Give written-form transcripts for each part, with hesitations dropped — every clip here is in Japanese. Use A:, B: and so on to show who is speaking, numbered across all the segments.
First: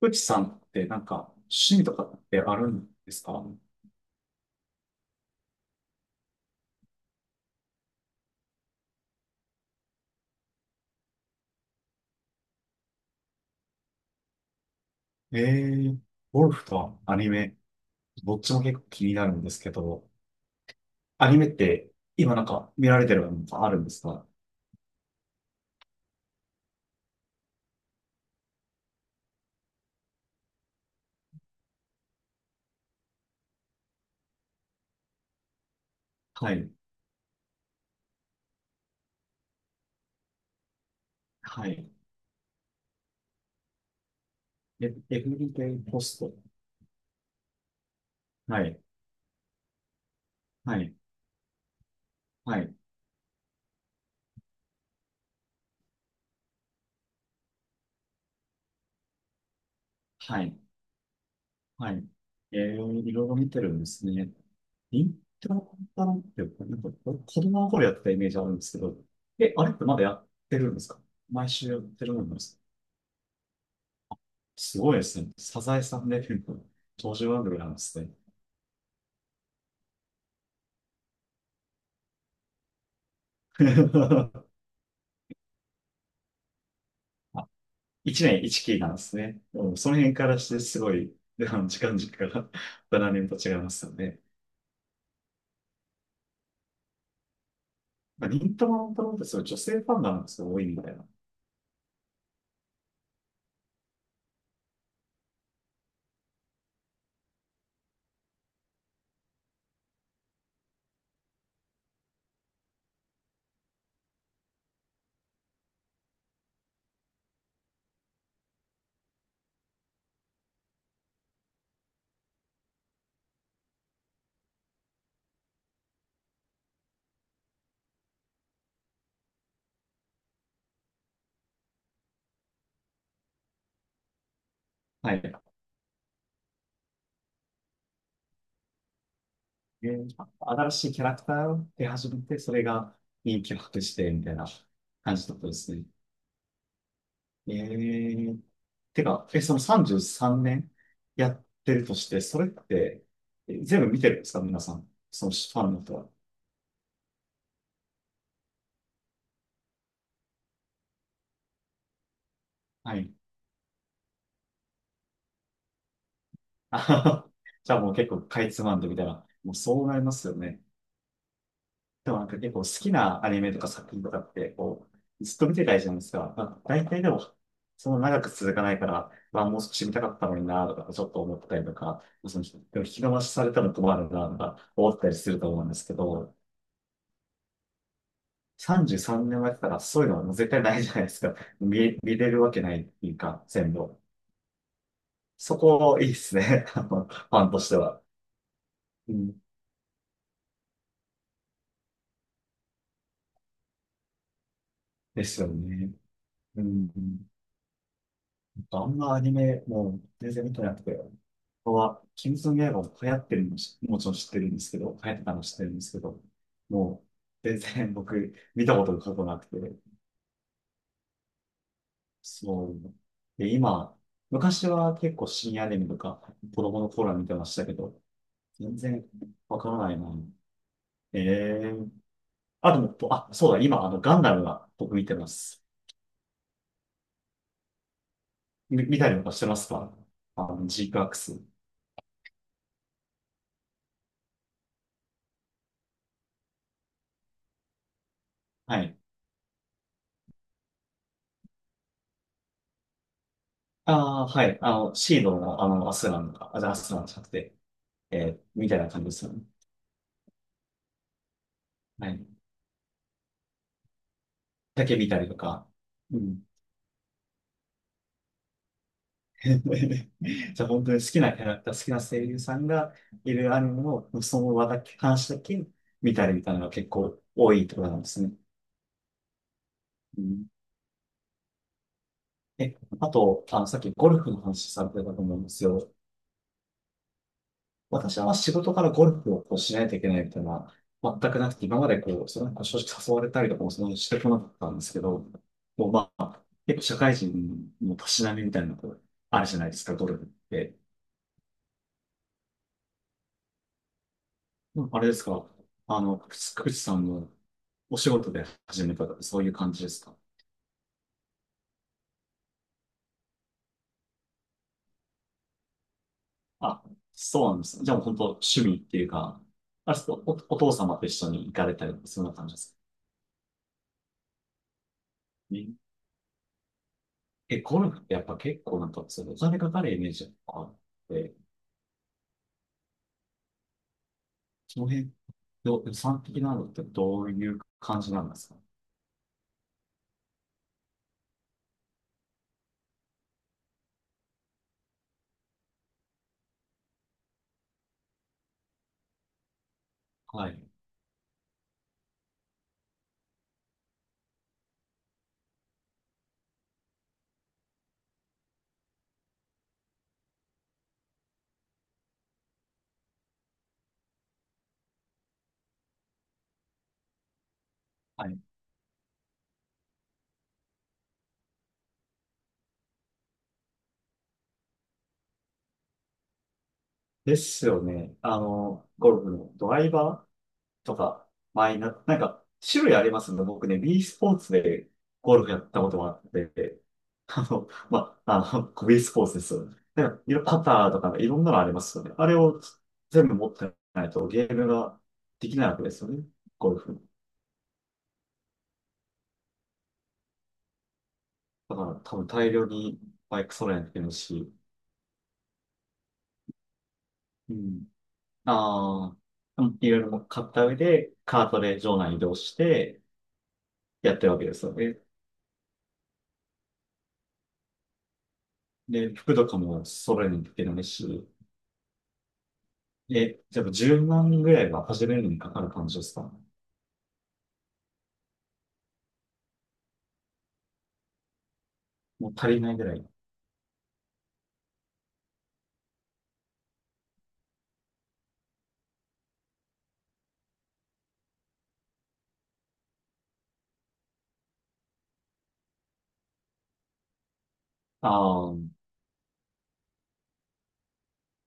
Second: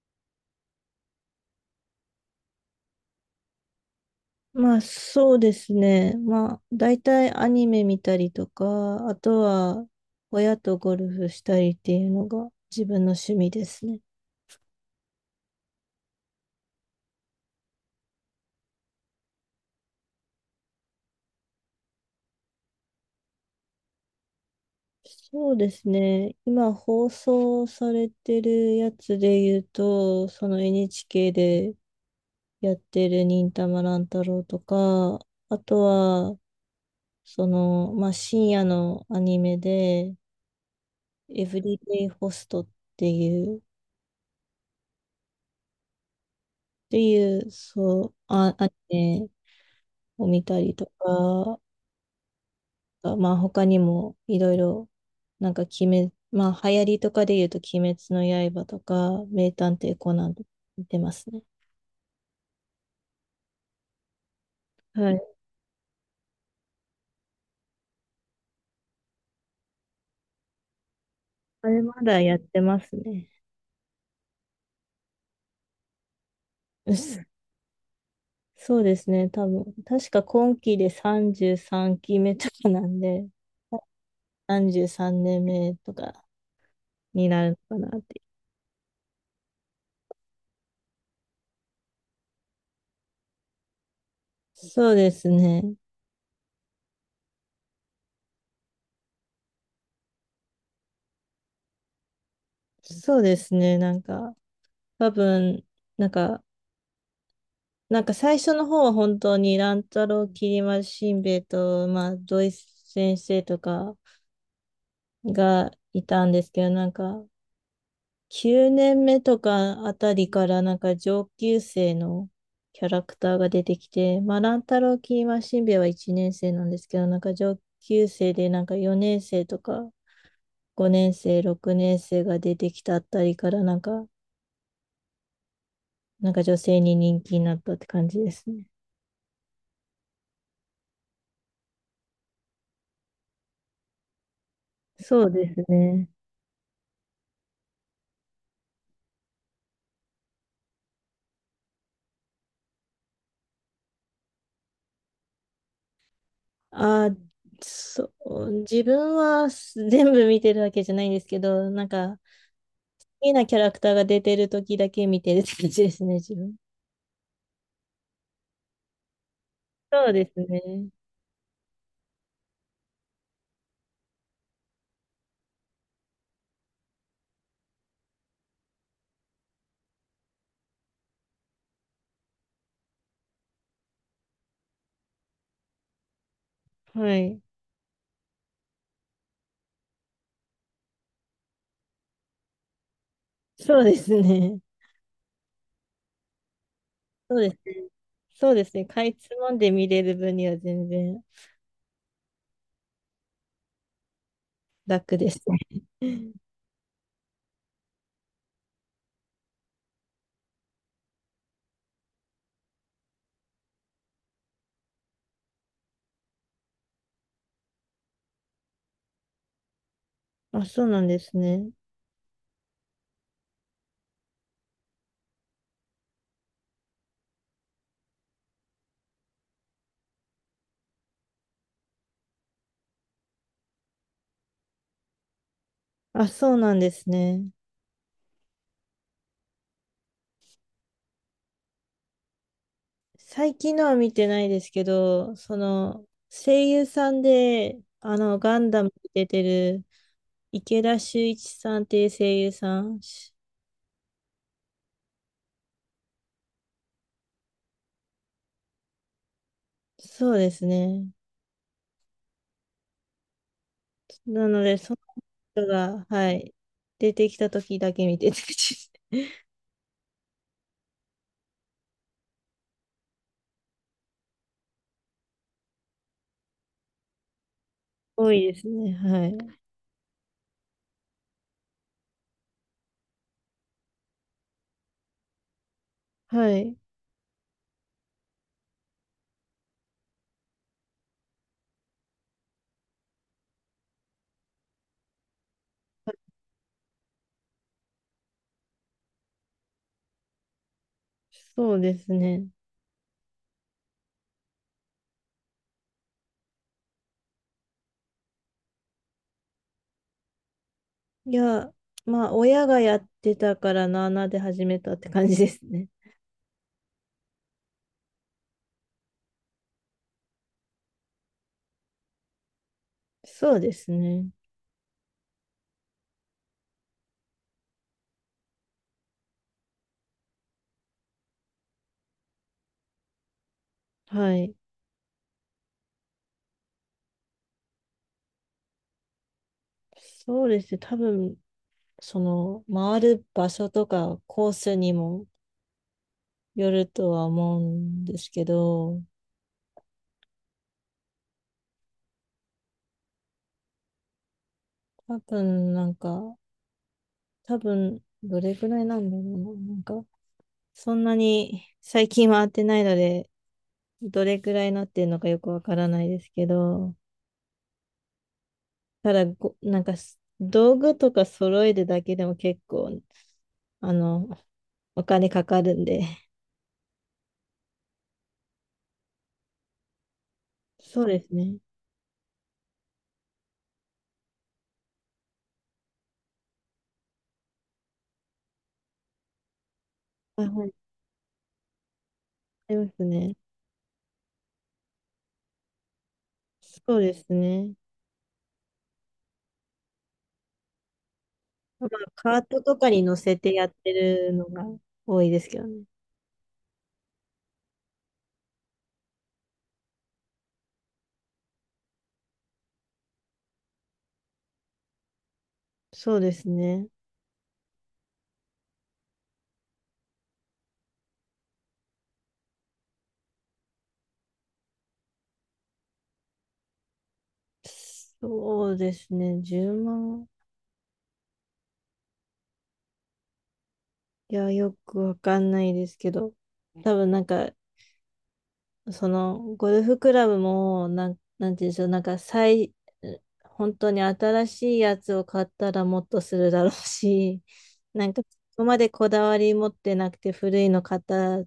A: 富士さんってなんか趣味とかってあるんですか？
B: まあそうですね。まあ大体アニメ見たりとか、あとは親とゴルフしたりっていうのが自分の趣味ですね。
A: ええー、ゴルフとアニメ、どっちも結構気になるんですけど、アニメって今なんか見られてるのがあるんですか？
B: そうですね。今放送されてるやつで言うと、その NHK でやってる忍たま乱太郎とか、あとは
A: はい。
B: その、まあ深夜のアニメで、エブ
A: は
B: リ
A: い。
B: デイホストっていう、っ
A: え、エブリデイポスト。
B: ていう、そう、あ、
A: は
B: アニ
A: い。
B: メを見たり
A: は
B: と
A: い。
B: か、
A: はい。
B: まあ他にもいろいろ、なんか鬼滅、まあ流行りとかで言うと鬼滅の刃とか、名探偵コナンと
A: は
B: か
A: い。
B: 見てますね。
A: はい。えー、いろいろ見てるんですね。イ
B: は
A: ン
B: い。
A: トロパンって、子供の頃やってたイメージあるんですけど、え、あれってまだやってるんですか？毎
B: あ
A: 週や
B: れ
A: っ
B: ま
A: てる
B: だ
A: もん
B: やっ
A: です
B: て
A: か？
B: ますね。
A: すごいですね。サザエさんデビューの
B: う
A: 登
B: ん、
A: 場番組なんですね。
B: そうですね、多分。確か今期で33期目とかなんで、33年目とかにな
A: あ、
B: るのかなって。
A: 1年1期なんですね。うん、その辺からしてすごい、あの時間軸が 7年と 違いますよね。
B: そうですね。
A: まあ、忍たま乱太郎ってそういう女性ファンがなんですよ、多いみたいな。
B: そうですね、なんか、多分、なんか、なんか最初の方は本当に乱太郎、きり丸しんべヱと、まあ、土井先生とかがいたんですけど、なんか9年目とかあたりからなんか上級生のキャラクターが出てきて、まあ、乱太郎、きり丸しんべヱは1年生なんですけど、なんか上級生でなんか4年生とか5年生、6年生が出てきたあたりからなんか、
A: はい。
B: なんか女性に人気になったって感じですね。
A: で、新しいキャラクターを出始めて、それが人気を博して、みたいな感
B: そ
A: じ
B: う
A: だった
B: で
A: で
B: す
A: すね。
B: ね。
A: ええ、てか、え、その33年やってるとして、それって、え、全部見てるんですか皆さん。そのファンの人は。
B: あ、そう、自分は全部見てるわけじゃないんですけど、なんか、好
A: はい。
B: きなキャラクターが出てる時だけ見てるって感じですね、自分。
A: あはは じゃあもう結構かいつまんでみたいな。もうそうなり
B: そ
A: ま
B: うで
A: すよ
B: す
A: ね。
B: ね。
A: でも結構好きなアニメとか作品とかって、こう、ずっと見てたいじゃないですか。まあ、大体でも、その長く続かないから、まあもう少し見たかったのになとか、ちょっと思ったりとか、その、でも引き伸ばしされたら困るなとか思ったりすると思うんですけど、
B: はい。
A: 33年前からそういうのはもう絶対ないじゃないですか。見れるわけないっていうか、全
B: そうで
A: 部。
B: すね。
A: そこ、いいですね。あのフ
B: そう
A: ァ
B: で
A: ン
B: す
A: とし
B: ね。
A: ては。
B: そうですね。か
A: う
B: いつ
A: ん、
B: まんで見れる分には全然楽
A: で
B: です
A: すよね。
B: ね。
A: うん。あんまアニメ、もう全然見てなくて。ここは、鬼滅の刃も流行ってるのし、もちろん知ってるんですけど、流行ってたの知ってるんですけど、もう、全然僕、見たことが過去なくて、
B: あ、そうなんですね。
A: そう。で、今、昔は結構深夜アニメとか、子供の頃は見てましたけど、全然わからないな。ええー、あ、でも、あ、そうだ、今、あの、ガンダムが僕見てます。
B: あ、そうなんですね。
A: 見たりとかしてますか？あの、ジークアクス。
B: 最近のは見てないですけど、その、声優さんで、あの、ガン
A: は
B: ダム
A: い。
B: に出てる池田秀一さんっていう声優さん。
A: ああ、はい。あの、シードの、あの、アスランがあ、じゃあアスランじゃなくて、えー、みたいな感じですよね。
B: そうですね。
A: はい。
B: なので、
A: だ
B: そ
A: け
B: の
A: 見たりとか。
B: 人が、
A: う
B: は
A: ん。
B: い、出てきた時だけ見てて、
A: じゃあ、本当に好きなキャラクター、好きな声優さんがいるアニメの、その話だけ見たりみたいなのが結構多いってことなんです
B: 多
A: ね。
B: いですね。はい。
A: うん、え、あと、あの、さっきゴルフの話されてたと思うんですよ。
B: はい。
A: 私は仕事からゴルフをこうしないといけないみたいな、全くなくて、今までこう、それ正直誘われたりとかもそんなにしてこなかったんですけど、もうまあ、結構社会人のたしなみみたいなのこう、あるじゃないですか、ゴルフって。
B: そうですね。
A: うん、あれですか、あの、くつくつさんのお仕事で始めたとか、そういう感じですか？
B: いや、まあ、親がやってたからなあなあで始めたって感じですね。
A: あ、そうなんです。じゃあもう本当趣味っていうか、あれですか、お、お父様と一緒に行かれたりとか、そんな感じですか？
B: そうですね。
A: え、ゴルフってやっぱ結構なんか、そのお金かかるイメージがあって、
B: はい。
A: その辺、ど予算的なのってどういう感じなんですか？
B: そうですね。多分、その、回る場所とかコースにもよるとは思うんですけど、
A: はい。
B: 多分なんか、多分、どれくらいなんだろうな。なんか、そんなに最近は会ってないので、どれくらいなってるのかよくわからないですけど、
A: はい。
B: ただなんか道具とか揃えるだけでも結構、あの、お金かかるんで、
A: ですよね。あの、ゴルフのドライバーと
B: そうで
A: か、
B: すね。
A: マイナー、なんか、種類ありますんで、僕ね、B スポーツでゴルフやったことがあって、あの、まあ、あの、B スポーツですよね。なんか、い
B: あ、
A: ろパ
B: は
A: タ
B: い、
A: ーとか、いろんなのありますよね。あれを
B: あります
A: 全
B: ね。
A: 部持ってないとゲームができないわけですよね。ゴル
B: そう
A: フ。
B: ですね。
A: だか
B: まあ、
A: ら多分
B: カー
A: 大
B: ト
A: 量
B: とか
A: に
B: に乗せ
A: バイ
B: て
A: ク
B: やっ
A: 揃えないと
B: て
A: いけない
B: るの
A: し、
B: が多いですけどね。
A: うん。ああ、でもいろいろ買った上で、カートで場内移動してやってるわけですよね。
B: そうですね。
A: で、服とかも揃えないといけないし、え、じゃあ10万ぐらいは始めるのにかかる感じですか？
B: そうですね。10万、
A: もう足りないぐらい。
B: いや、よくわかんないですけど、多分なんか、その、ゴルフクラブも、なんていうんでしょう、なんか、本当に新しいやつを買ったらもっとするだろうし、な
A: あ
B: んか、
A: あ、
B: そ
A: う
B: こまでこだわり持ってなくて、古いの買ったら、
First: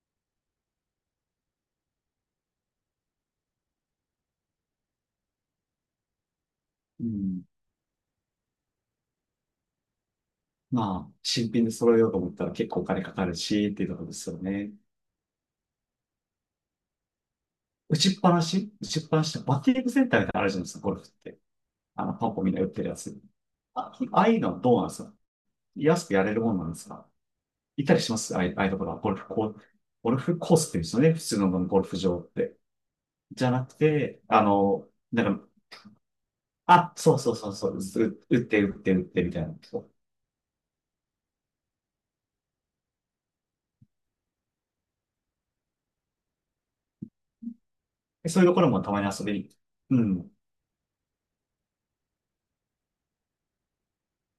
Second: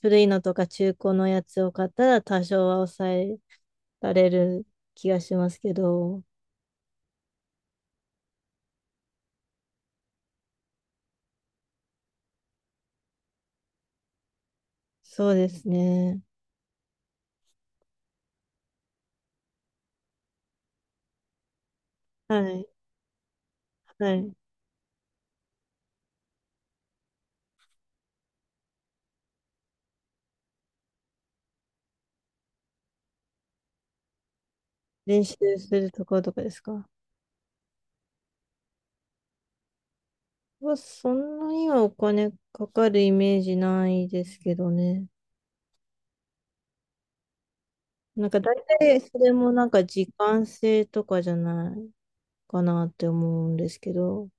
B: 古いのとか中古のやつを買ったら、多少は抑えられる気がしますけど、
A: ん。まあ、新品で揃えようと思ったら結構お金かかるし、っていうところですよね。
B: そうですね。
A: 打ちっぱなしってバッティングセンターみたいなのあるじゃないですか、ゴルフって。あの、パン
B: は
A: ポンみんな売
B: い、
A: ってるやつ。あ、
B: は
A: ああ
B: い。
A: いうのはどうなんですか？安くやれるもんなんですか？いたりしますああいうところは、ゴルフコースって言うんですよね。普通のゴルフ場って。じゃなくて、あの、
B: 練
A: な
B: 習
A: んか、
B: するところとかですか？
A: あ、そうそうそう、打ってみたいな。そう
B: はそんなにはお金かかるイメージないですけどね。な
A: で
B: んか
A: そういう
B: 大
A: ところもた
B: 体
A: まに
B: そ
A: 遊
B: れ
A: びに。
B: もなんか
A: う
B: 時
A: ん。
B: 間制とかじゃないかなって思うんですけど。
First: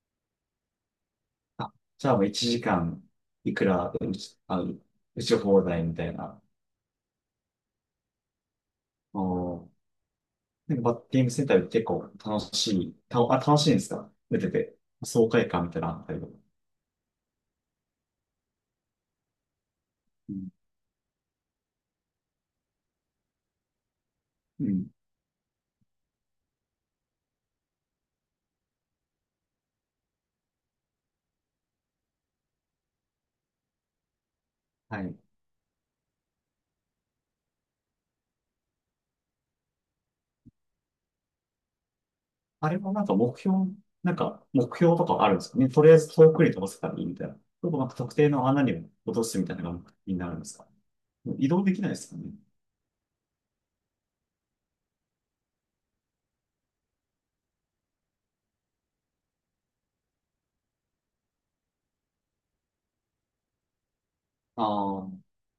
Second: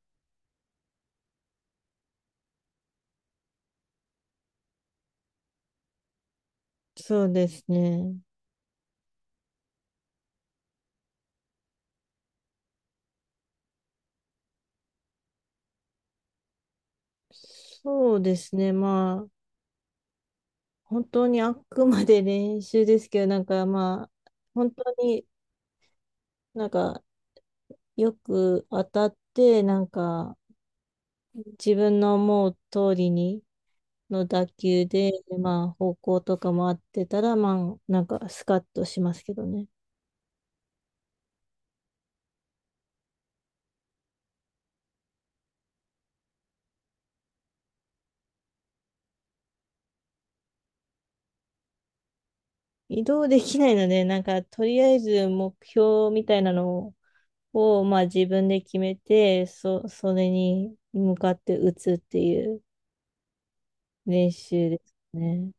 A: あ、じゃあもう1時間いくら打ち、あの、打ち放題みたいな。
B: そうですね。
A: おー、なんかバッティングセンターで結構楽しい、楽しいんですか打てて。爽快感みたいなのあったりとか。
B: そうですね。まあ、
A: うん。
B: 本当にあくまで練習ですけど、なんかまあ、
A: う
B: 本当
A: ん。
B: になんかよく当たって、なんか自分の思う通りにの打球
A: は
B: で、
A: い。
B: まあ、方向とかも合ってたら、まあ、なんかスカッとしますけどね。
A: あれもなんかなんか目標とかあるんですかね。とりあえず遠くに飛ばせたらいいみたいな。ちょっとなんか特定の穴に落とすみたいなのが目的になるんですか。もう移動できないですかね。
B: 移動できないので、なんか、とりあえず目標みたいなのを、まあ、自分で決めて、それに向かって打つっていう練
A: あ
B: 習です
A: あ、
B: ね。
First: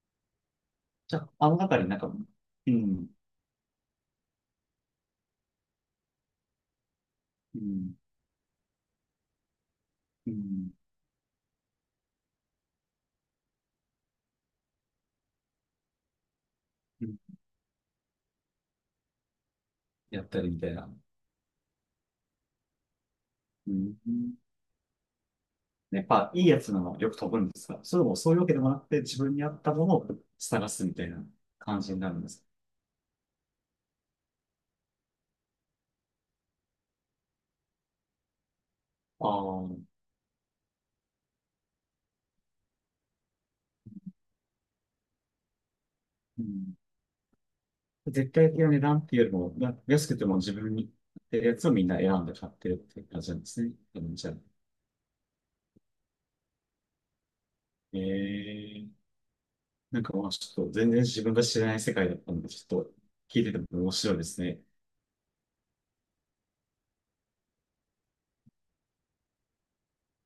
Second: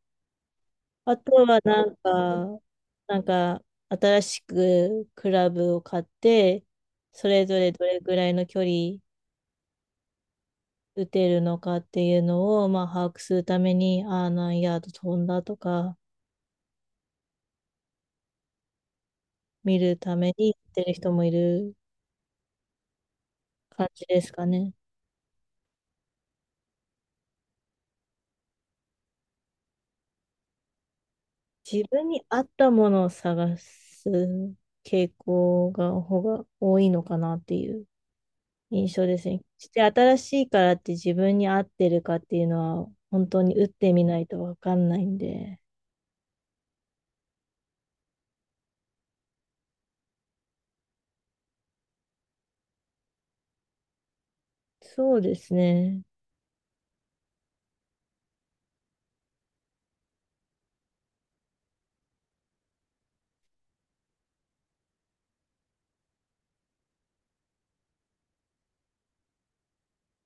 A: じ
B: あ
A: ゃあ、
B: とは、
A: あの中
B: な
A: に
B: ん
A: なんか、
B: か、
A: うん、
B: なんか、新しくクラブを買って、それぞ
A: う
B: れど
A: ん、
B: れぐらいの距離
A: うん、
B: 打てるのかっていうのを、まあ、把握するために、ああ、何ヤード飛んだとか、
A: うん、
B: 見るた
A: やっ
B: め
A: たり
B: に
A: みたい
B: 打って
A: な。
B: る人もいる
A: う
B: 感
A: ん、
B: じですかね。
A: やっぱいいやつなのよく飛ぶんですが、それもそういうわけでもなくて自分に合ったものを探すみたいな感
B: 自
A: じに
B: 分
A: なるん
B: に
A: で
B: 合
A: す。
B: ったものを探す傾向が、方が多いのかなっていう印象で
A: あ
B: すね。
A: あ、
B: し
A: う
B: て新しいからって自分に合ってるかっていうのは、本当に打ってみないとわかんないんで、
A: ん、絶対的な値段っていうよりも、な安くても自分に合ってるやつをみんな選んで買ってるっていう感じなんですね。うん、じゃあ、
B: そうですね。
A: えー、なんかまあちょっと全然自分が知らない世界だったんで、ちょっと聞いてても面白いですね。